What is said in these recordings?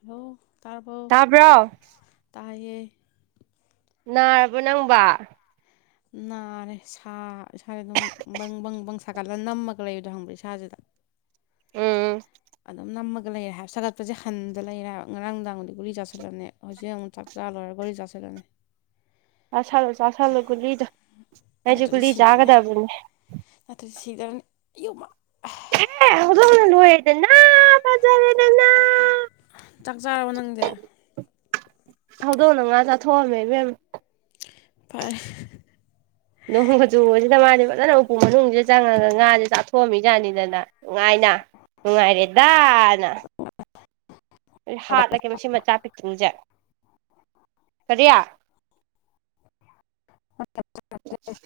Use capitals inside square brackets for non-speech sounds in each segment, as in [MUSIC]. Hello ꯇꯥꯔꯕꯣ ꯇꯥꯕ꯭ꯔꯣ ꯇꯥꯏꯌꯦ ꯅꯥꯔꯕꯣ ꯅꯪꯕ ꯅꯥꯔꯦ ꯁꯥ ꯏꯁꯥꯁꯦ ꯑꯗꯨꯝ ꯕꯪ ꯕꯪ ꯕꯪ ꯁꯥꯒꯠꯂꯒ ꯅꯝꯃꯒ ꯂꯩꯕꯗꯣ ꯈꯪꯕ꯭ꯔꯥ ꯏꯁꯥꯁꯤꯗ ꯎꯝ ꯑꯗꯨꯝ ꯅꯝꯃꯒ ꯂꯩꯔꯦ ꯍꯥꯏꯕ ꯁꯥꯒꯠꯄꯁꯦ ꯍꯟꯗ ꯂꯩꯔꯦ ꯍꯥꯏꯕ ꯉꯔꯥꯡ ꯅꯨꯡꯗꯥꯡꯕꯨꯗꯤ ꯒꯨꯂꯤ ꯆꯥꯁꯤꯜꯂꯝꯅꯦ ꯍꯧꯖꯤꯛ ꯑꯃꯨꯛ ꯆꯥꯛ ꯆꯥꯂꯣꯏꯔ ꯒꯨꯂꯤ ꯆꯥꯁꯤꯜꯂꯅꯤ ꯆꯥꯁꯜꯂꯣ ꯆꯥꯁꯜꯂꯣ ꯒꯨꯂꯤꯗꯣ ꯑꯩꯁꯦ ꯒꯨꯂꯤ ꯆꯥꯒꯗꯕꯅꯦ ꯅꯠꯇ꯭ꯔ ꯁꯤꯗ [UNINTELLIGIBLE] ꯑꯩꯌꯣꯃꯥ ꯀꯟꯅꯥꯏ ꯍꯧꯗꯣꯡꯅ ꯂꯣꯏꯔꯦꯗꯅ ꯐꯖꯔꯦꯗꯅ ꯆꯥꯛ ꯆꯥꯔꯕ ꯅꯪꯗꯤ ꯍꯧꯗꯣꯡꯅ ꯉꯥ ꯆꯥꯊꯣꯛꯑꯝꯃꯦ ꯏꯕꯦꯝ ꯐꯔꯦ ꯅꯣꯡꯒꯆꯨꯕꯁꯤꯗ ꯃꯥꯗꯤ ꯐꯖꯅ ꯎꯄꯨ ꯃꯅꯨꯡꯁꯤꯗ ꯆꯪꯉꯒ ꯉꯥꯁꯦ ꯆꯥꯊꯣꯛꯑꯝꯃꯤ ꯖꯥꯅꯤꯗꯅ ꯅꯨꯡꯉꯥꯏꯅ ꯅꯨꯡꯉꯥꯏꯔꯦꯗꯥꯅ [INAUDIBLE] ꯑꯩ ꯍꯥꯠꯂꯒꯦ ꯃꯁꯤ ꯃꯆꯥ ꯄꯤꯛꯇ꯭ꯔꯨꯁꯦ ꯀꯔꯤ [INAUDIBLE]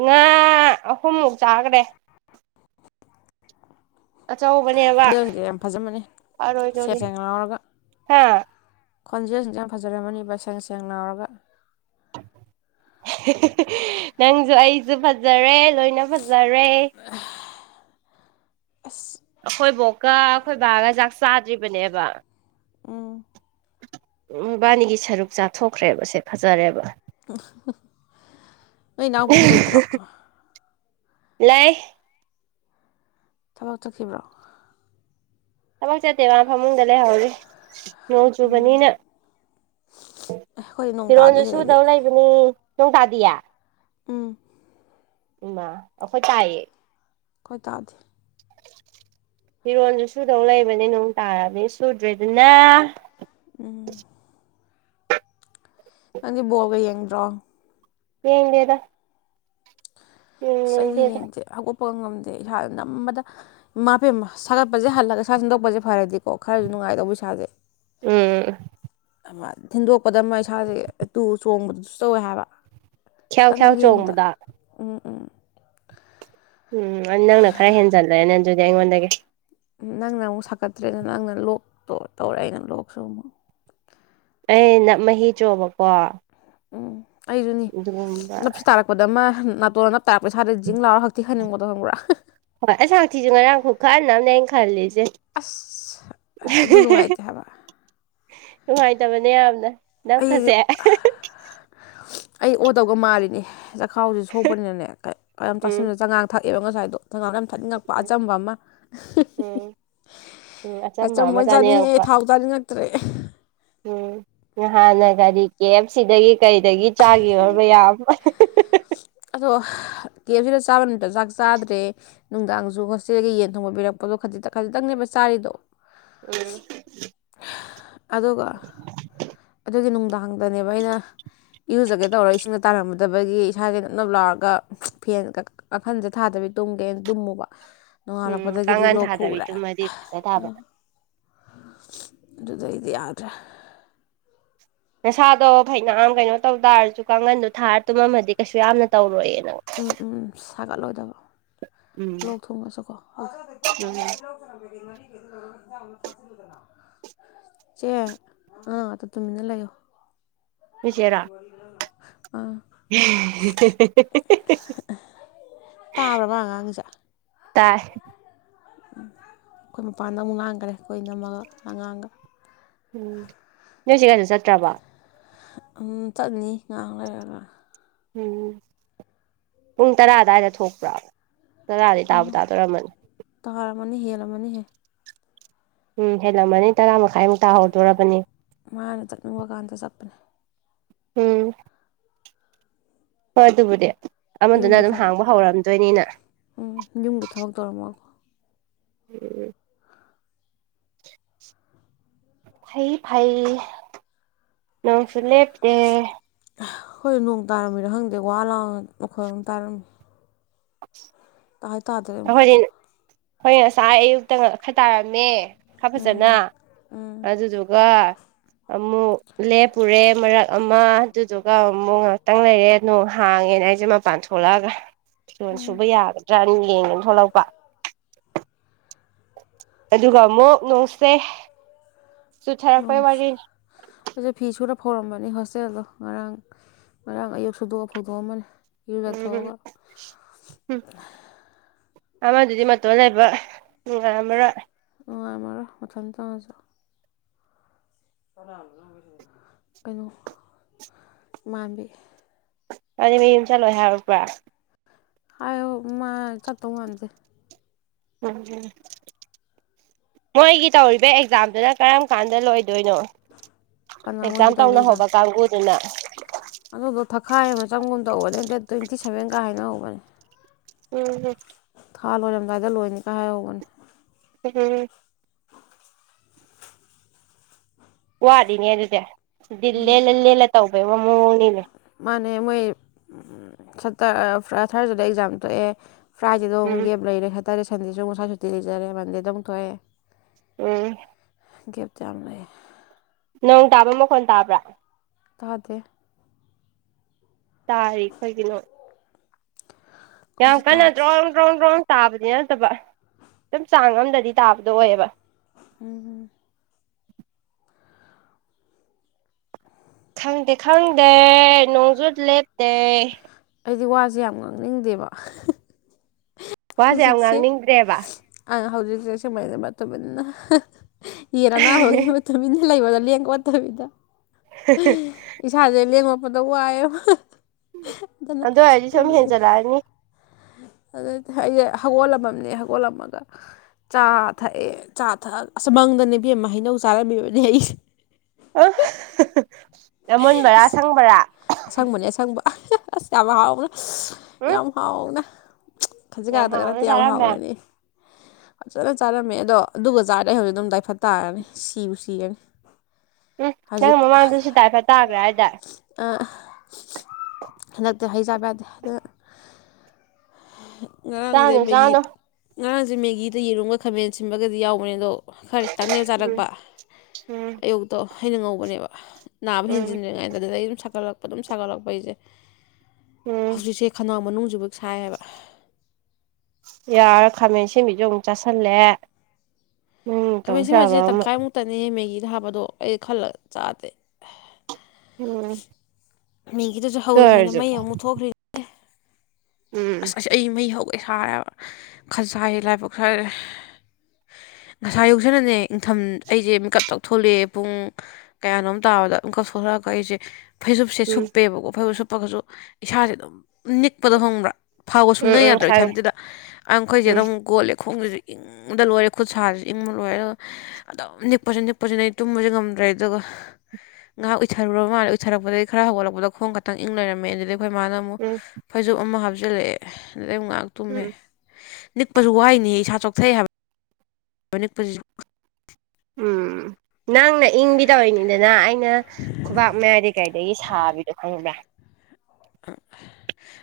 ꯉꯥ ꯑꯍꯨꯝꯃꯨꯛ ꯆꯥꯈ꯭ꯔꯦ ꯑꯆꯧꯕ [UNINTELLIGIBLE] ꯁꯤꯗꯤ ꯌꯥꯝ ꯐꯖꯕꯅꯤ ꯁꯦꯠ ꯁꯦꯡ ꯂꯥꯎꯔꯒ ꯍꯥ ꯈꯣꯟꯖꯦꯜꯁꯤꯡꯁꯦ ꯌꯥꯝ ꯐꯖꯔꯝꯃꯅꯤꯕ ꯁꯦꯡ ꯁꯦꯡ ꯂꯥꯎꯔꯒ꯫ ꯅꯪꯁꯨ ꯑꯩꯁꯨ ꯐꯖꯔꯦ ꯂꯣꯏꯅ ꯐꯖꯔꯦ꯫ [UNINTELLIGIBLE] ꯑꯁ ꯑꯩꯈꯣꯏꯕꯣꯛꯀ ꯑꯩꯈꯣꯏ ꯕꯥꯒ ꯆꯥꯛ ꯆꯥꯗ꯭ꯔꯤꯕꯅꯦꯕ ꯎꯝ ꯎꯕꯥꯅꯤꯒꯤ ꯁꯔꯨꯛ ꯆꯥꯊꯣꯛꯈ꯭ꯔꯦꯕꯁꯦ ꯐꯖꯔꯦꯕ꯫ ꯅꯣꯏ ꯏꯅꯥꯎꯄꯤꯗꯤ ꯂꯩꯇ꯭ꯔꯣ꯫ ꯂꯩ꯫ ꯊꯕꯛ ꯆꯠꯈꯤꯕ꯭ꯔꯣ ꯊꯕꯛ ꯆꯠꯇꯦ ꯃ ꯐꯃꯨꯡꯗ ꯂꯩꯍꯧꯔꯤ ꯅꯣꯡ ꯆꯨꯕꯅꯤꯅ ꯑꯩꯈꯣꯏ ꯅꯣꯡ ꯇꯥꯗꯦ ꯐꯤꯔꯣꯟꯁꯨ ꯁꯤꯗꯗꯤ ꯁꯨꯗꯧ ꯂꯩꯕꯅꯤ ꯅꯣꯡ ꯇꯗꯤꯌꯦ ꯎꯝ ꯍꯩꯃ ꯑꯩꯈꯣꯏ ꯇꯥꯏꯌꯦ ꯑꯩꯈꯣꯢ ꯇꯥꯗꯦ ꯐꯤꯔꯣꯜꯁꯨ ꯁꯨꯗꯧ ꯂꯩꯕꯅꯦ ꯅꯣꯡ ꯇꯥꯕꯅꯤ ꯁꯨꯗ꯭ꯔꯦꯗꯨꯅ ꯎꯝ ꯅꯪꯗꯤ ꯕꯣꯜꯒ ꯌꯦꯡꯗ꯭ꯔꯣ ꯌꯦꯡꯗꯦꯗ ꯑꯁ ꯑꯩꯗꯤ ꯌꯦꯡꯅꯤꯡꯗꯦꯗ ꯌꯦꯡꯗꯦ ꯍꯧꯒꯠꯄꯒ ꯉꯝꯗꯦ ꯏꯁꯥꯁꯦ ꯅꯝꯕꯗ ꯃꯥꯄꯦꯝꯃ ꯁꯥꯒꯠꯄꯁꯦ ꯍꯜꯂꯒ ꯁꯥ ꯁꯟꯗꯣꯛꯄꯁꯦ ꯐꯔꯗꯤꯀꯣ ꯈꯔꯁꯨ ꯅꯨꯡꯉꯥꯏꯗꯧꯕ ꯏꯁꯥꯁꯦ ꯎꯝ [UNINTELLIGIBLE] ꯊꯤꯟꯗꯣꯛꯄꯗ ꯑꯃ ꯏꯁꯥꯁꯦ ꯇꯨ ꯆꯣꯡꯕꯗꯁꯨ ꯇꯧꯋꯦ ꯍꯥꯏꯕ꯫ ꯈ꯭ꯌꯥꯎ ꯇꯪ ꯈ꯭ꯌꯥꯎ ꯂꯦꯡꯕꯗ ꯆꯣꯡꯕꯗꯣ ꯎꯝ ꯎꯝ꯫ ꯎꯝ ꯅꯪꯅ ꯈꯔ ꯍꯦꯟꯖꯜꯂꯦꯅꯦ ꯑꯗꯨꯗꯤ ꯑꯩꯉꯣꯟꯗꯒꯤ꯫ ꯅꯪꯅ ꯑꯃꯨꯛ ꯁꯥꯀꯠꯇ꯭ꯔꯦꯗ ꯅꯪꯅ ꯂꯣꯛ ꯇꯧꯔꯦ ꯑꯩꯅ ꯂꯣꯛꯁꯨ ꯑꯃꯨꯛ ꯑꯩ ꯅꯝ ꯃꯍꯤ ꯆꯣꯕꯀꯣ ꯎꯝ ꯑꯩꯁꯨꯅꯤ ꯑꯗꯨꯒꯨꯝꯕ ꯅꯞꯁꯤ ꯇꯥꯔꯛꯄꯗ ꯑꯃ ꯅꯥꯇꯣꯟ ꯇꯥꯔꯛꯄꯗ ꯖꯤꯡ ꯂꯥꯎꯔ ꯈꯛꯇꯤ ꯈꯪꯅꯤꯡꯕꯣꯗꯣ ꯈꯪꯕ꯭ꯔꯥ ꯍꯣꯢ ꯑꯩꯁꯨ ꯍꯥꯛꯊꯤꯁꯦ ꯉꯔꯥꯡ ꯈꯨꯈꯟ ꯑꯝꯅꯦ ꯈꯜꯂꯤꯁꯦ ꯑꯁ ꯑꯗꯨꯅꯨꯡꯉꯥꯢꯇꯦ ꯍꯥꯏꯕ ꯅꯨꯡꯉꯥꯏꯇꯕꯅꯦ ꯌꯥꯝꯅ ꯑꯩ ꯅꯞꯀꯁꯦ ꯑꯩ ꯑꯣꯗꯩꯒ ꯃꯥꯜꯂꯤꯅꯤ ꯆꯥꯛꯈꯥꯎꯁꯦ ꯁꯣꯛꯄꯅꯤꯅꯅꯦ ꯀꯌꯩꯝ ꯀꯌꯥꯝꯝ ꯎꯝ ꯇꯥꯁꯤꯟꯗ ꯆꯉꯥꯡ ꯊꯛꯑꯦꯕ ꯉꯁꯥꯏꯗꯣ ꯆꯉꯥꯡ ꯌꯥꯝ ꯊꯛꯅꯤꯡꯉꯛꯄ ꯑꯆꯝꯕ ꯑꯃ ꯎꯝ ꯎꯝ ꯑꯆꯝꯕ ꯑꯃ ꯑꯆꯝꯕꯣꯏ ꯆꯥꯅꯤꯡꯉꯛꯑꯦ ꯆꯥꯅꯤꯡꯉꯛꯄ ꯊꯥꯎ ꯆꯥꯅꯤꯡꯉꯛꯇ꯭ꯔꯦ ꯎꯝ ꯅꯍꯥꯟꯅ ꯒꯥꯔꯤ ꯀꯦꯞ ꯁꯤꯗꯒꯤ ꯀꯔꯤꯗꯒꯤ ꯆꯥꯒꯤꯕ ꯃꯌꯥꯝ ꯑꯗꯣ ꯀꯦꯞ ꯁꯤꯗ ꯆꯥꯕ ꯅꯨꯃꯤꯠꯇ ꯆꯥꯛ ꯆꯥꯗ꯭ꯔꯦ ꯅꯨꯡꯗꯥꯡꯁꯨ ꯍꯣꯁꯇꯦꯜꯒꯤ ꯌꯦꯟ ꯊꯣꯡꯕ ꯄꯕꯤꯔꯛꯄꯗꯣ ꯈꯖꯤꯛꯇꯪ ꯈꯖꯤꯛꯇꯪꯅꯦꯕ ꯆꯥꯔꯤꯗꯣ ꯎꯝ ꯑꯗꯨꯒ ꯑꯗꯨꯒꯤ ꯅꯨꯡꯗꯥꯡꯗꯅꯦꯕ ꯑꯩꯅ ꯏꯔꯨꯖꯒꯦ ꯇꯧꯔ ꯏꯁꯤꯡꯗ ꯇꯥꯜꯂꯝꯃꯗꯕꯒꯤ ꯏꯁꯥꯁꯦ ꯅꯞꯅꯞ ꯂꯥꯎꯔꯒ ꯐꯦꯟꯒ ꯀꯥꯡꯈꯟꯁꯦ ꯊꯥꯗꯕꯤ ꯇꯨꯝꯒꯦꯅ ꯇꯨꯝꯃꯨꯕ ꯎꯝ ꯅꯣꯡꯉꯥꯜꯂꯛꯄꯗꯒꯤꯗꯤ ꯀꯥꯡꯒꯟ ꯂꯣꯛ ꯊꯥꯗꯕꯤ ꯈꯨꯔꯦ ꯇꯨꯝꯃꯗꯤ ꯐꯖ ꯑ ꯇꯥꯕ ꯑꯗꯨꯗ ꯑꯩꯗꯤ ꯌꯥꯗ꯭ꯔꯦ ꯅꯁꯥꯗꯣ ꯐꯩꯅ ꯀꯩꯅꯣ ꯇꯧ ꯇꯥꯔꯁꯨ ꯀꯥꯡꯒꯟꯗꯣ ꯊꯥꯔ ꯇꯨꯝꯃꯝꯃꯗꯤ ꯀꯩꯁꯨ ꯌꯥꯝꯅ ꯇꯧꯔꯣꯏꯌꯦ ꯅꯡ ꯎꯝ ꯎꯝ ꯁꯥꯒꯠꯂꯣꯏꯗꯕ ꯎꯝ ꯂꯣꯛ ꯊꯨꯡꯉꯁꯨꯀꯣ ꯎꯝ ꯊꯥꯗꯅ [UNINTELLIGIBLE] ꯆꯦ ꯑꯥ ꯇꯨꯃꯤꯟꯅ ꯂꯩꯌꯣ ꯅꯣꯏ ꯆꯦꯔꯣ ꯑꯥ [INAUDIBLE] ꯇꯥꯕ꯭ꯔ ꯃꯥ ꯉꯥꯡꯉꯤꯁꯦ ꯇꯥꯏ ꯑꯩꯈꯣꯏ ꯃꯄꯥꯟꯗ ꯑꯃꯨꯛ ꯉꯥꯡꯈꯔꯦ ꯑꯩꯈꯣꯏ ꯢꯅꯝꯃꯒ ꯑꯉꯥꯡꯒ ꯎꯝ ꯅꯣꯢ ꯆꯦ ꯀꯩꯁꯨꯆꯠꯇ꯭ꯔꯕ ꯑꯝ ꯆꯠꯅꯤ ꯉꯥꯛꯂꯩꯔꯒ ꯎꯝ ꯄꯨꯡ ꯇꯔꯥ ꯑꯗꯨꯋꯥꯏꯗ ꯊꯣꯛꯄ꯭ꯔꯣ ꯇꯔꯥꯗꯥꯇꯥꯕꯨ ꯇꯥꯗꯣꯏꯔꯝꯃꯅꯤ ꯇꯔ ꯃꯅꯤ ꯍꯦꯂꯥ ꯃꯅꯤ ꯍꯦ ꯎꯝ ꯍꯦꯜꯂꯝꯃꯅꯤ ꯇꯔꯥ ꯃꯈꯥꯏꯃꯨꯛ ꯇꯥꯍꯧꯗꯣꯔꯕꯅꯤ ꯃꯥꯅ ꯆꯠꯅꯤꯡꯕ ꯀꯥꯟꯗ ꯆꯠꯄꯅꯦ ꯎꯝ ꯍꯣꯏ ꯑꯗꯨꯕꯨꯗꯤ ꯑꯃꯗꯨꯅ ꯌꯨꯝꯒꯤ ꯑꯗꯨꯝ ꯊꯕꯛ ꯍꯥꯡꯕ ꯍꯧꯔꯝꯗꯣꯏꯅꯤꯅ ꯎꯝ ꯌꯨꯝꯒꯤ ꯊꯕꯛ ꯇꯧꯔꯝꯃꯒꯀꯣ [UNINTELLIGIBLE] ꯍꯩ ꯐꯩ ꯅꯣꯡꯁꯨ ꯂꯦꯞꯇꯦ ꯍꯣꯏ ꯅꯣꯡ ꯇꯥꯔꯝꯃꯤꯅ ꯈꯪꯗꯦ ꯋꯥ ꯂꯥꯎ ꯃꯈꯣꯏ ꯑꯃ ꯇꯥꯔꯝꯃꯤ [INAUDIBLE] ꯍꯥꯏ ꯇꯥꯗ꯭ꯔꯦ ꯑꯃꯨꯛ ꯑꯩꯈꯣꯏꯗꯤ ꯑꯩꯈꯣꯏ ꯉꯁꯥꯏ ꯑꯌꯨꯛꯇ ꯉꯛ ꯈꯔ ꯇꯥꯔꯝꯃꯦ ꯈꯔ ꯐꯖꯅ ꯑꯗꯨꯗꯨꯒ ꯑꯃꯨꯛ ꯂꯦꯞꯄꯨꯔꯦ ꯃꯔꯛ ꯑꯃ ꯑꯗꯨꯗꯨꯒ ꯑꯃꯨꯛ ꯉꯥꯏꯍꯥꯛꯇꯪ ꯂꯩꯔꯦ ꯅꯣꯡ ꯍꯥꯡꯉꯦꯅ ꯑꯩꯁꯦ ꯃꯄꯥꯟ ꯊꯣꯛꯂꯛꯑꯒ ꯐꯤꯔꯣꯟ ꯁꯨꯕ ꯌꯥꯒꯗ꯭ꯔꯅ ꯌꯦꯡꯒꯦꯅ ꯊꯣꯛꯂꯛꯄ ꯑꯗꯨꯒ ꯑꯃꯨꯛ ꯅꯨꯡꯁꯦ ꯑꯩꯁꯦ ꯐꯤ ꯁꯨꯔ ꯐꯧꯔꯝꯕꯅꯤ ꯍꯣꯁꯇꯦꯜꯗꯣ ꯉꯔꯥꯡ ꯉꯔꯥꯡ ꯑꯌꯨꯛ ꯁꯨꯗꯣꯛꯑ ꯐꯧꯗꯣꯛꯑꯝꯕꯅꯦ ꯑꯃꯅꯤꯅꯦ ꯎꯝ ꯌꯔꯒꯊꯣꯛꯑꯒ ꯎꯝ ꯑꯃꯗꯨꯗꯤ ꯃꯇꯣꯟ ꯂꯩꯕ ꯅꯨꯡ ꯉꯥꯃꯔꯣꯏ ꯅꯨꯡꯥꯏ ꯑꯃꯔ ꯑꯣꯊꯟ ꯆꯪꯉꯁꯨ ꯀꯩꯅꯣ ꯏꯃꯥꯟꯕꯤ [UNINTELLIGIBLE] ꯌꯨꯝ ꯆꯠꯂꯣꯏ ꯍꯥꯏꯔꯕ꯭ꯔꯥ ꯍꯥꯏꯑꯣ ꯃꯥ ꯆꯠꯇꯣ ꯋꯥꯗꯦ [UNINTELLIGIBLE] ꯃꯣꯏꯒꯤ ꯇꯧꯔꯤꯕ ꯑꯦꯛꯖꯥꯝꯗꯨꯅ ꯀꯔꯝ ꯀꯥꯟꯗ ꯂꯣꯏꯗꯣꯏꯅꯣ ꯀꯅꯥ ꯑꯦꯛꯖꯥꯝ ꯃꯣꯏꯒꯤ ꯇꯧꯔꯤꯕ ꯇꯧꯅ ꯑꯦꯛꯖꯥꯝ ꯍꯧꯕ ꯀꯥꯡꯕꯨꯗꯨꯅ ꯑꯗꯨꯗꯣ ꯊꯈꯥꯏ ꯑꯃ ꯆꯪꯒꯨꯝ ꯇꯧꯕꯅꯦ ꯗꯦꯠ ꯇ꯭ꯋꯦꯟꯇꯤ ꯁꯕꯦꯟꯒ ꯍꯥꯏꯅ ꯍꯧꯕꯅꯦ ꯎꯝ ꯍꯝ ꯊꯥ ꯂꯣꯏꯔꯝꯗꯥꯏꯗ ꯂꯣꯏꯅꯤꯒꯥꯏ ꯍꯥꯏꯍꯧꯕꯅꯦ [UNINTELLIGIBLE] ꯋꯥꯗꯤꯅꯦ ꯑꯗꯨꯗꯤ ꯑꯗꯨꯗꯤ ꯂꯦꯜꯂ ꯂꯦꯜꯂ ꯇꯧꯕꯩ ꯃꯃꯣꯅꯤꯅꯦ ꯃꯥꯅꯦ ꯃꯣꯏ [UNINTELLIGIBLE] ꯊꯥꯔꯁꯤꯗ ꯑꯦꯛꯖꯥꯝ ꯊꯣꯛꯑꯦ ꯐ꯭ꯔꯥꯏꯗꯦꯗ ꯎꯝ ꯑꯃꯨꯛ ꯒꯞ ꯂꯩꯔꯦ ꯁꯦꯇꯔꯗꯦ ꯁꯟꯗꯦꯁꯨ ꯉꯁꯥꯏ ꯁꯨꯇꯤ ꯂꯩꯖꯔꯦ ꯃꯟꯗꯦꯗ ꯑꯃꯨꯛ ꯊꯣꯛꯑꯦ ꯎꯝ ꯒꯦꯞ ꯆꯥ ꯂꯩ ꯅꯣꯡ ꯇꯥꯕ ꯃꯈꯣꯟ ꯇꯥꯕ꯭ꯔꯥ ꯇꯥꯗꯦ ꯇꯥꯔꯤ ꯑꯩꯈꯣꯏꯒꯤꯅꯣ ꯌꯥꯝ ꯑꯩꯈꯣꯏꯁꯨ ꯀꯟꯅ ꯇꯥꯗꯦ ꯗ꯭ꯔꯣꯡ ꯗ꯭ꯔꯣꯡ ꯗ꯭ꯔꯣꯡ ꯇꯥꯕꯗꯤ ꯅꯠꯇꯕ ꯑꯗꯨꯝ ꯆꯥꯡ ꯑꯝꯗꯗꯤ ꯇꯥꯕꯗꯣ ꯑꯣꯏꯌꯦꯕ ꯎꯝ ꯎꯝ ꯈꯪꯗꯦ ꯈꯪꯗꯦ ꯅꯣꯡꯖꯨꯠ ꯂꯦꯞꯇꯦ ꯑꯩꯗꯤ ꯋꯥꯁꯦ ꯌꯥꯝ ꯉꯥꯡꯅꯤꯡꯗꯦꯕ ꯋꯥꯁꯦ ꯌꯥꯝ ꯍꯧꯖꯤꯛꯁꯦ ꯉꯥꯡꯅꯤꯡꯗ꯭ꯔꯦꯕ [UNINTELLIGIBLE] [UNINTELLIGIBLE] ꯇꯨꯃꯤꯟꯅ ꯂꯩꯕꯗꯥ ꯂꯦꯡ ꯋꯥꯠꯇꯕꯤꯗ [UNINTELLIGIBLE] ꯏꯁꯥꯁꯦ ꯂꯦꯡꯃꯛꯄꯗ ꯋꯥꯏꯑꯦꯕ ꯑꯗꯨꯅ ꯑꯗꯨ ꯑꯣꯏꯔꯗꯤ ꯇꯧ ꯁꯨꯝ ꯍꯦꯟꯖꯜꯂꯛꯑꯅꯤ ꯑꯗꯨꯗꯤ ꯑꯩꯁꯦ ꯍꯧꯒꯣꯜꯂꯝꯃꯝꯅꯦ ꯍꯧꯒꯣꯜꯂꯝꯃꯒ ꯆꯥ ꯊꯛꯑꯦ ꯆꯥ ꯊꯛꯑꯒ ꯑꯁꯨꯃꯪꯗꯅꯦꯕꯦꯝ ꯍꯩꯅꯧ ꯆꯥꯔꯝꯃꯤꯕꯅꯦ ꯑꯩꯁꯦ ꯑ ꯑꯃꯨꯟꯕꯔꯥ ꯁꯪꯕꯔꯥ ꯑꯁꯪꯕꯅꯦ ꯑꯁꯪꯕ ꯑꯁ ꯌꯥꯝ ꯍꯥꯎꯅ ꯎꯝ ꯌꯥꯝ ꯍꯥꯎꯅ ꯈꯟꯖꯤꯛ ꯌꯥꯝ ꯈꯥꯗꯒ ꯍꯥꯎꯅ ꯅꯠꯇꯦ ꯌꯥꯝ ꯆꯥꯔꯝꯃꯦ ꯍꯥꯎꯔꯅꯤ ꯐꯖꯅ ꯆꯥꯔꯝꯃꯦ ꯑꯗꯣ ꯑꯗꯨꯒ ꯆꯥꯔꯗꯤ ꯑꯩ ꯍꯧꯖꯤꯛ ꯑꯗꯨꯝ ꯇꯏꯐꯠ ꯇꯥꯔꯅꯤ ꯁꯤꯕꯨ ꯁꯤꯔꯅꯤ [UNINTELLIGIBLE] ꯎꯝ ꯅꯪ ꯍꯧꯖꯤꯛ ꯃꯃꯥꯡꯗꯁꯨꯗꯥꯏꯐ ꯇꯥꯕ꯭ꯔꯥ ꯍꯥꯏꯗꯥ ꯍꯟꯗꯛꯇꯤ ꯍꯩꯖꯕ ꯌꯥꯗꯦ ꯑꯗ ꯉꯔꯥꯡꯁꯦ ꯆꯥꯅꯨ ꯃꯦꯒꯤ ꯆꯥꯅꯨ ꯉꯔꯥꯡꯁꯦ ꯃꯦꯒꯤꯗ ꯌꯦꯔꯨꯝꯒ ꯈꯥꯃꯦꯟ ꯁꯤꯟꯕꯒꯗꯤ ꯌꯥꯎꯕꯅꯦ ꯑꯗꯣ ꯈꯔ ꯆꯪꯅꯦ ꯎꯝ ꯆꯥꯔꯛꯄ ꯎꯝ ꯑꯌꯨꯛꯇꯣ ꯍꯩꯅ ꯉꯧꯕꯅꯦꯕ ꯅꯥꯕ ꯎꯝ ꯍꯦꯟꯖꯤꯟꯗ꯭ꯔꯤꯉꯥꯏꯗ ꯑꯗꯨꯗ ꯑꯩ ꯑꯗꯨꯝ ꯁꯥꯒꯠꯂꯛꯄ ꯑꯗꯨꯝ ꯁꯥꯒꯠꯂꯛꯄ ꯑꯩꯁꯦ ꯎꯝ ꯍꯧꯖꯤꯛꯁꯦ ꯈꯅꯥꯎ ꯃꯅꯨꯡꯁꯤꯕ ꯁꯥꯏꯑꯕ [INAUDIBLE] ꯌꯥꯔ ꯈꯥꯃꯦꯟ ꯁꯦꯝꯕꯤꯁꯨ ꯑꯃꯨꯛ ꯆꯥꯁꯤꯜꯂꯦ ꯈꯥꯃꯦꯟꯁꯤꯃꯁꯦ ꯇꯪꯈꯥꯏꯃꯨꯛꯇꯅꯦ ꯃꯦꯒꯤꯗ ꯍꯥꯞꯄꯗꯣ ꯑꯩ ꯈꯜꯂꯒ ꯆꯥꯗꯦ ꯎꯝ ꯃꯤꯒꯤꯗꯨꯁꯨ ꯑꯗꯨ ꯍꯧꯔꯤꯉꯥꯏꯅ ꯑꯣꯏꯔꯁꯨ ꯃꯩ ꯑꯃꯨꯛ ꯊꯣꯛꯈ꯭ꯔꯤ ꯎꯝ ꯑꯩ ꯃꯩ ꯍꯧꯒꯦ ꯁꯥꯔꯦꯕ ꯈꯖ ꯂꯥꯏꯕꯛ ꯈ꯭ꯔꯦ ꯅꯁꯥ ꯌꯧꯁꯅꯅꯦ ꯏꯊꯝ ꯑꯩꯁꯦ ꯃꯤꯀꯞ ꯇꯧꯊꯂꯛꯑꯦ ꯄꯨꯡ ꯀꯌꯥꯅꯣꯝ ꯇꯥꯕꯗ ꯑꯃꯨꯛꯀꯛ ꯁꯣꯛꯂꯛꯑꯒ ꯑꯩꯁꯦ ꯐꯩꯖꯨꯞꯁꯦ ꯎꯝ ꯁꯨꯞꯄꯦꯕꯀꯣ ꯐꯩꯁꯨꯨꯞ ꯁꯨꯞꯄꯒꯁꯨ ꯏꯁꯥꯁꯦ ꯑꯗꯨꯝ ꯅꯤꯛꯄꯗꯣ ꯈꯪꯕ꯭ꯔꯥ ꯐꯥꯎꯕ ꯎꯝ ꯁꯨꯡꯌꯥ ꯎꯝ ꯌꯥꯗ꯭ꯔ ꯈꯪꯉꯦ ꯏꯊꯟꯇꯗ ꯑꯈꯣꯏ ꯆꯦꯗ ꯎꯝ ꯑꯃꯨꯛ ꯀꯣꯜꯂꯦ ꯈꯣꯡꯒꯖꯤ ꯏꯪꯗ ꯂꯣꯏꯔꯦ ꯈꯨꯠ ꯁꯥꯁꯨ ꯏꯪꯕ ꯂꯣꯏꯔꯦ ꯑꯗꯨꯝ ꯅꯤꯛꯄꯁꯤ ꯅꯤꯛꯄꯁꯤꯅ ꯑꯩ ꯇꯨꯝꯕꯁꯦ ꯉꯝꯗ꯭ꯔꯦ ꯑꯗꯨꯒ ꯉꯥꯏꯍꯥꯛ ꯎꯊꯔꯨꯔꯕ ꯃꯥꯜꯂ ꯎꯠꯊꯔꯛꯄꯗꯩ ꯈꯔ ꯍꯧꯒꯠꯂꯛꯄꯗ ꯈꯣꯡ ꯈꯛꯇꯪ ꯢꯪ ꯂꯩꯔꯝꯃꯦ ꯑꯗꯨꯗꯩ ꯑꯩꯈꯣꯏ ꯃꯥꯅ ꯎꯝ ꯐꯩꯖꯨꯞ ꯑꯃ ꯍꯥꯞꯆꯤꯜꯂꯦ ꯑꯗꯩ ꯑꯃꯨꯛ ꯉꯥꯏꯍꯥꯛ ꯇꯨꯝꯃꯦ ꯎꯝ ꯅꯤꯛꯄꯁꯨ ꯋꯥꯏꯅꯦ ꯢꯁꯥ ꯆꯣꯛꯊꯩ ꯍꯥꯏꯕ ꯑꯅꯛꯇꯁꯨ ꯎꯝ ꯅꯪꯅ ꯏꯪꯕꯤ ꯇꯧꯔꯤꯅꯤꯗꯅ ꯑꯩꯅ ꯈꯨꯕꯥꯛ ꯃꯌꯥꯏꯗ ꯀꯔꯤꯗꯒꯤ ꯁꯥꯕꯤꯗꯣ ꯈꯪꯕ꯭ꯔꯥ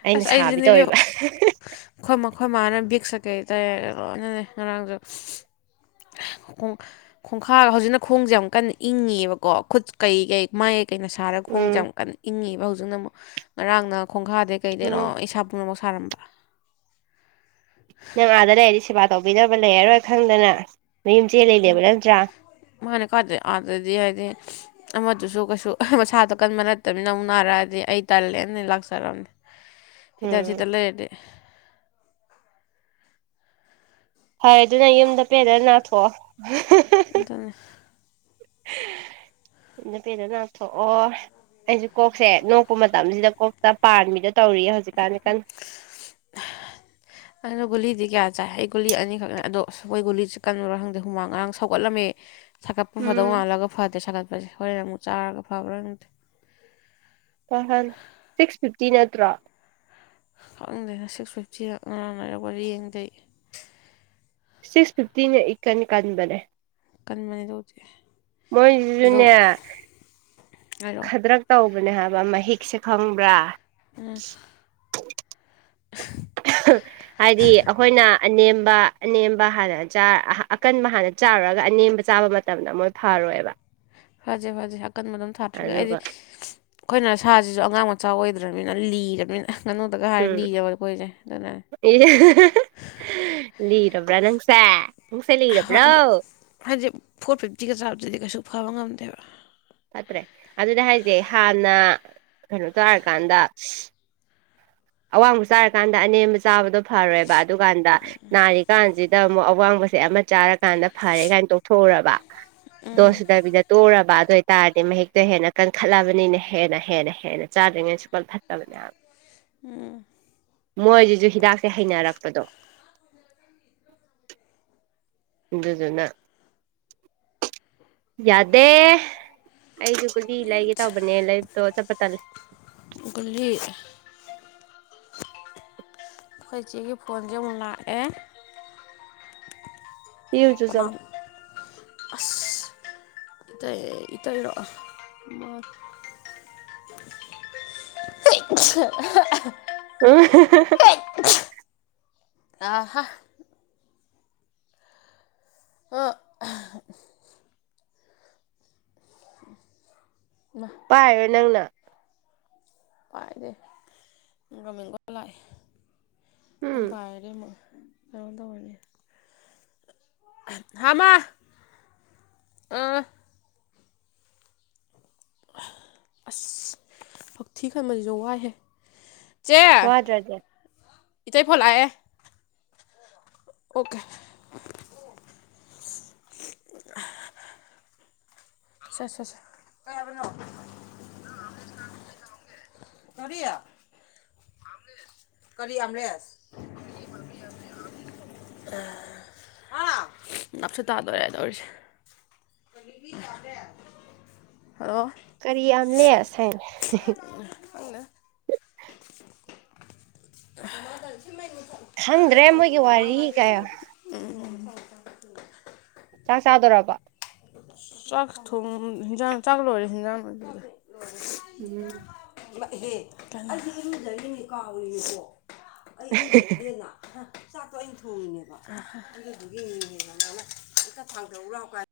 ꯑꯩꯅ ꯑꯁ ꯁꯥꯕꯤ ꯑꯩꯗꯤꯅꯕꯣ ꯇꯧꯋꯦꯕ ꯑꯩꯣꯏ ꯃꯈꯣꯏ ꯃꯥꯅ ꯕꯤꯛꯁ ꯀꯩ ꯇꯥꯏ ꯂꯣꯏꯅꯅꯦ ꯉꯔꯥꯡꯁꯨ ꯣꯡ ꯈꯣꯡꯈꯥꯒ ꯍꯧꯖꯤꯛꯅ ꯈꯣꯡꯁꯦ ꯌꯥꯝꯨꯛ ꯀꯟꯅ ꯏꯪꯉꯦꯕꯀꯣ ꯈꯨꯠ ꯀꯩ ꯀꯩ ꯃꯥꯏꯌꯥꯌꯦꯛ ꯀꯩꯅ ꯁꯥꯔꯒ ꯈꯣꯡꯁꯦ ꯎꯝ ꯌꯥꯝꯨ ꯀꯟꯅ ꯏꯪꯉꯦꯕ ꯍꯧꯖꯤꯛꯅ ꯑꯃꯨꯛ ꯉꯔꯥꯡꯅ ꯈꯣꯡꯈꯥꯗꯩ ꯀꯩꯗꯩꯅꯣ ꯎꯝ ꯏꯁꯥ ꯄꯨꯝꯅꯃꯛ ꯁꯥꯔꯝꯕ ꯅꯪ ꯑꯥꯗ ꯂꯩꯔꯗꯤ ꯁꯦꯕꯥ ꯇꯧꯕꯤꯅꯕ ꯂꯩꯔꯔꯣꯏ ꯈꯪꯗꯅ ꯃꯌꯨꯝ ꯆꯦꯜꯂꯤꯅꯦꯕ ꯅꯠꯇ꯭ꯔꯥ ꯃꯥꯅꯦ ꯀꯔꯗ ꯑꯗꯗꯤ ꯍꯥꯏꯗꯤ ꯑꯃꯗꯨꯁꯨ ꯀꯩꯁꯨ ꯃꯁꯥꯗꯣ ꯀꯟꯕ ꯅꯠꯇꯕꯅꯤꯅ ꯑꯃꯨꯛ ꯅꯥꯔꯛꯑꯗꯤ ꯑꯩ ꯇꯜꯂꯦꯅ ꯑ ꯂꯥꯛꯆꯔꯝꯅꯤ ꯁꯤꯗ ꯎꯝ ꯁꯤꯗ ꯂꯩꯔꯗꯤ ꯐꯔꯦ ꯑꯗꯨꯅ ꯌꯨꯝꯗ ꯄꯦꯟꯅ ꯅꯥꯊꯣꯛꯑꯣ ꯇ ꯄꯦꯟꯅ ꯅꯥꯊꯣꯛꯑꯣ ꯑꯩꯁꯦ ꯀꯣꯛꯁꯦ ꯅꯣꯛꯄ ꯃꯇꯝꯁꯤꯗ ꯀꯣꯛꯇ ꯄꯥꯟꯃꯤꯗꯣ ꯇꯧꯔꯤ ꯍꯧꯖꯤꯛꯀꯥꯟꯁꯦ ꯀꯟꯅ [UNINTELLIGIBLE] ꯑꯗꯨ ꯒꯨꯂꯤꯗꯤ ꯀꯌꯥ ꯆꯥꯏ ꯑꯩ ꯒꯨꯂꯤ ꯑꯅꯤꯈꯛꯅ ꯑꯗꯣ ꯑꯩꯈꯣꯏ ꯒꯨꯂꯤꯁꯦ ꯀꯟꯕꯔꯥ ꯈꯪꯗꯦ ꯍꯨꯃꯥꯡ ꯉꯔꯥꯡ ꯁꯧꯒꯠꯂꯝꯃꯦ ꯁꯥꯒꯠꯄ ꯐꯗꯧ ꯎꯝ ꯃꯥꯜꯂꯒ ꯐꯗꯦ ꯁꯥꯒꯠꯄꯁꯦ ꯍꯣꯔꯦꯟ ꯑꯃꯨꯛ ꯆꯔꯒ ꯐꯕ꯭ꯔ ꯈꯪꯗꯦ ꯁꯤꯛꯁ ꯐꯤꯐꯇꯤ ꯅꯠꯇ꯭ꯔꯣ ꯈꯪꯗꯦꯅ ꯁꯤꯛꯁ ꯐꯤꯐꯇꯤ ꯉꯔꯥꯡꯅꯔꯛ ꯋꯥ ꯌꯦꯡꯗꯦ ꯑꯩ ꯁꯤꯛꯁ ꯐꯤꯞꯇꯤꯅ ꯏꯀꯟ ꯀꯟꯕꯅꯦ ꯀꯟꯕꯅꯤ ꯑꯗꯨꯕꯨꯗꯤ ꯑꯗꯣ ꯃꯣꯏꯖꯨꯅꯦ ꯍꯥꯏꯔꯛꯑꯣ ꯈꯗ꯭ꯔꯛ ꯇꯧꯕꯅꯦ ꯍꯥꯏꯕ ꯃꯍꯤꯛꯁꯦ ꯈꯪꯕ꯭ꯔꯥ ꯎꯝ [UNINTELLIGIBLE] ꯍꯥꯏꯗꯤ ꯑꯩꯈꯣꯏꯅ ꯑꯅꯦꯝꯕ ꯑꯅꯦꯝꯕ ꯍꯥꯟꯅ ꯆꯥ ꯑꯥꯍ ꯑꯀꯟꯕ ꯍꯥꯟꯅ ꯆꯥꯔꯨꯔ ꯑꯅꯦꯝꯕ ꯆꯥꯕ ꯃ ꯇꯝꯗ ꯃꯣꯏ ꯐꯥꯔꯣꯏꯕ ꯐꯖꯩ ꯐꯖꯩ ꯑꯀꯟꯕ ꯑꯗꯨꯝ ꯊꯥꯇꯗ꯭ꯔꯤꯒꯩ ꯑꯩꯗꯤ ꯑꯗꯨꯒ ꯑꯩꯈꯣꯏꯅ ꯁꯥꯁꯤꯁꯨ ꯑꯉꯥꯡ ꯃꯆꯥ ꯑꯣꯏꯗ꯭ꯔꯕꯅꯤꯅ ꯂꯤꯔꯕꯅꯤꯅ ꯉꯥꯅꯨꯗꯒ ꯍꯥꯏꯔ ꯂꯤꯕ ꯑꯈꯣꯏꯁꯦ ꯑꯗꯨꯅꯅꯦ ꯑꯦ [UNINTELLIGIBLE] ꯂꯤꯔꯕ꯭ꯔꯥ ꯅꯪꯁꯦ ꯅꯪꯁꯦ ꯂꯤꯔꯕ꯭ꯔꯣ ꯍꯥꯏꯖꯤ ꯐꯣꯔ ꯐꯤꯞꯇꯤꯒ ꯆꯥꯕꯗꯗꯤ ꯀꯩꯁꯨ ꯐꯕ ꯉꯝꯗꯦꯕ ꯐꯠꯇ꯭ꯔꯦ ꯑꯗꯨꯗ ꯍꯥꯏꯁꯦ ꯍꯥꯟꯅ ꯀꯩꯅꯣ ꯆꯥꯔꯀꯥꯟꯗ ꯑꯋꯥꯡꯕ ꯆꯥꯔꯀꯥꯟꯗ ꯑꯅꯦꯝꯕ ꯆꯥꯕꯗꯣ ꯐꯔꯣꯏꯕ ꯑꯗꯨꯀꯥꯟꯗ ꯅꯥꯔꯤ ꯀꯥꯟꯁꯤꯗ ꯑꯃꯨꯛ ꯑꯋꯥꯡꯕꯁꯦ ꯑꯃ ꯆꯥꯔꯀꯥꯟꯗ ꯐꯔꯦ ꯀꯥꯏꯅ ꯇꯣꯛꯊꯣꯛꯎꯔꯕ ꯗꯣꯁꯁꯨꯗꯕꯤꯗ ꯇꯣꯛꯎꯔꯕ ꯑꯗꯨ ꯑꯣꯏꯇꯥꯔꯗꯤ ꯃꯍꯤꯛꯇꯣ ꯍꯦꯟꯅ ꯀꯟꯈꯠꯂꯕꯅꯤꯅ ꯍꯦꯟꯅ ꯍꯦꯟꯅ ꯍꯦꯟꯅ ꯆꯥꯗ꯭ꯔꯤꯉꯩ ꯁꯨꯡꯐꯠ ꯐꯠꯇꯕꯅꯦ ꯍꯥꯢ ꯎꯝ ꯃꯣꯏꯁꯤꯁꯨ ꯍꯤꯗꯥꯛꯁꯦ ꯍꯩꯅꯔꯛꯄꯗꯣ ꯑꯗꯨꯗꯨꯅ ꯌꯥꯗꯦ ꯑꯩꯁꯨ ꯀꯨꯗꯤ ꯂꯩꯒꯦ ꯇꯧꯕꯅꯦ ꯂꯩꯥꯕꯇꯣ ꯆꯠꯄ ꯇꯜꯂꯦ ꯒꯨꯂꯤ ꯑꯩꯈꯣꯏ ꯏꯆꯦꯒꯤ ꯐꯣꯟꯁꯦ ꯑꯃꯨꯛ ꯂꯥꯛꯑꯦ ꯄꯤꯌꯨꯆꯣ ꯆꯠꯂꯣ ꯀꯅꯥꯅꯣ [UNINTELLIGIBLE] ꯑꯁ ꯏꯇꯩ ꯏꯇꯩ ꯔꯣ ꯑ ꯃꯥ [UNINTELLIGIBLE] [UNINTELLIGIBLE] ꯑꯍ ꯑꯣ ꯏꯃꯥ ꯄꯥꯏꯔꯣꯢ ꯅꯪꯅ ꯄꯥꯏꯗꯦ ꯒꯣꯔꯃꯦꯟꯒꯣ ꯂꯥꯛꯑꯦ ꯑꯝ ꯎꯝ ꯄꯥꯏꯔꯗꯤ ꯑꯃꯨ ꯀꯩꯅꯣꯝ ꯇꯧꯔꯅꯤ [UNINTELLIGIBLE] ꯍꯥ ꯃꯥ ꯑ ꯑꯁ ꯍꯛꯊꯤ ꯈꯟꯕꯁꯤꯁꯨ ꯋꯥꯏꯍꯦ ꯏꯆꯦ ꯋꯥꯗ꯭ꯔꯗꯤ ꯏꯇꯩ ꯐꯣꯟ ꯂꯥꯛꯑꯦ ꯑꯣꯀꯦ [INAUDIBLE] [UNINTELLIGIBLE] [UNINTELLIGIBLE] ꯀꯔꯤ [UNINTELLIGIBLE] ꯀꯔꯤ ꯑꯥꯝꯔꯦꯁ [UNINTELLIGIBLE] [UNINTELLIGIBLE] ꯅꯞꯁꯨ ꯇꯥꯗꯧꯔꯦ ꯇꯧꯔꯤꯁꯦ [UNINTELLIGIBLE] ꯍꯜꯂꯣ ꯀꯔꯤ ꯑꯥꯝꯂꯦꯁ ꯍꯥꯏꯅꯦ [UNINTELLIGIBLE] ꯈꯪꯗꯦ [UNINTELLIGIBLE] ꯈꯪꯗ꯭ꯔꯦ ꯃꯣꯏꯒꯤ ꯋꯥꯔꯤ ꯀꯌꯥ ꯎꯝ [UNINTELLIGIBLE] ꯆꯥꯛ ꯆꯥꯗꯣꯔꯕꯣ ꯆꯥꯛ ꯊꯣꯡ ꯍꯤꯟꯖꯥꯡ ꯆꯥꯛ ꯂꯣꯏꯔꯦ ꯍꯦꯟꯖꯥꯡ [UNINTELLIGIBLE] ꯎꯝ [UNINTELLIGIBLE] ꯀꯥꯎꯔꯤꯅꯦꯀꯣ [UNINTELLIGIBLE] [UNINTELLIGIBLE] ꯆꯥꯛꯇꯣ ꯑꯩꯅ ꯊꯣꯡꯉꯤꯅꯦꯕ ꯑꯗꯨꯗꯨꯒꯤ ꯌꯦꯡꯉꯦꯕ [UNINTELLIGIBLE] ꯂꯥꯎ ꯀꯥꯏ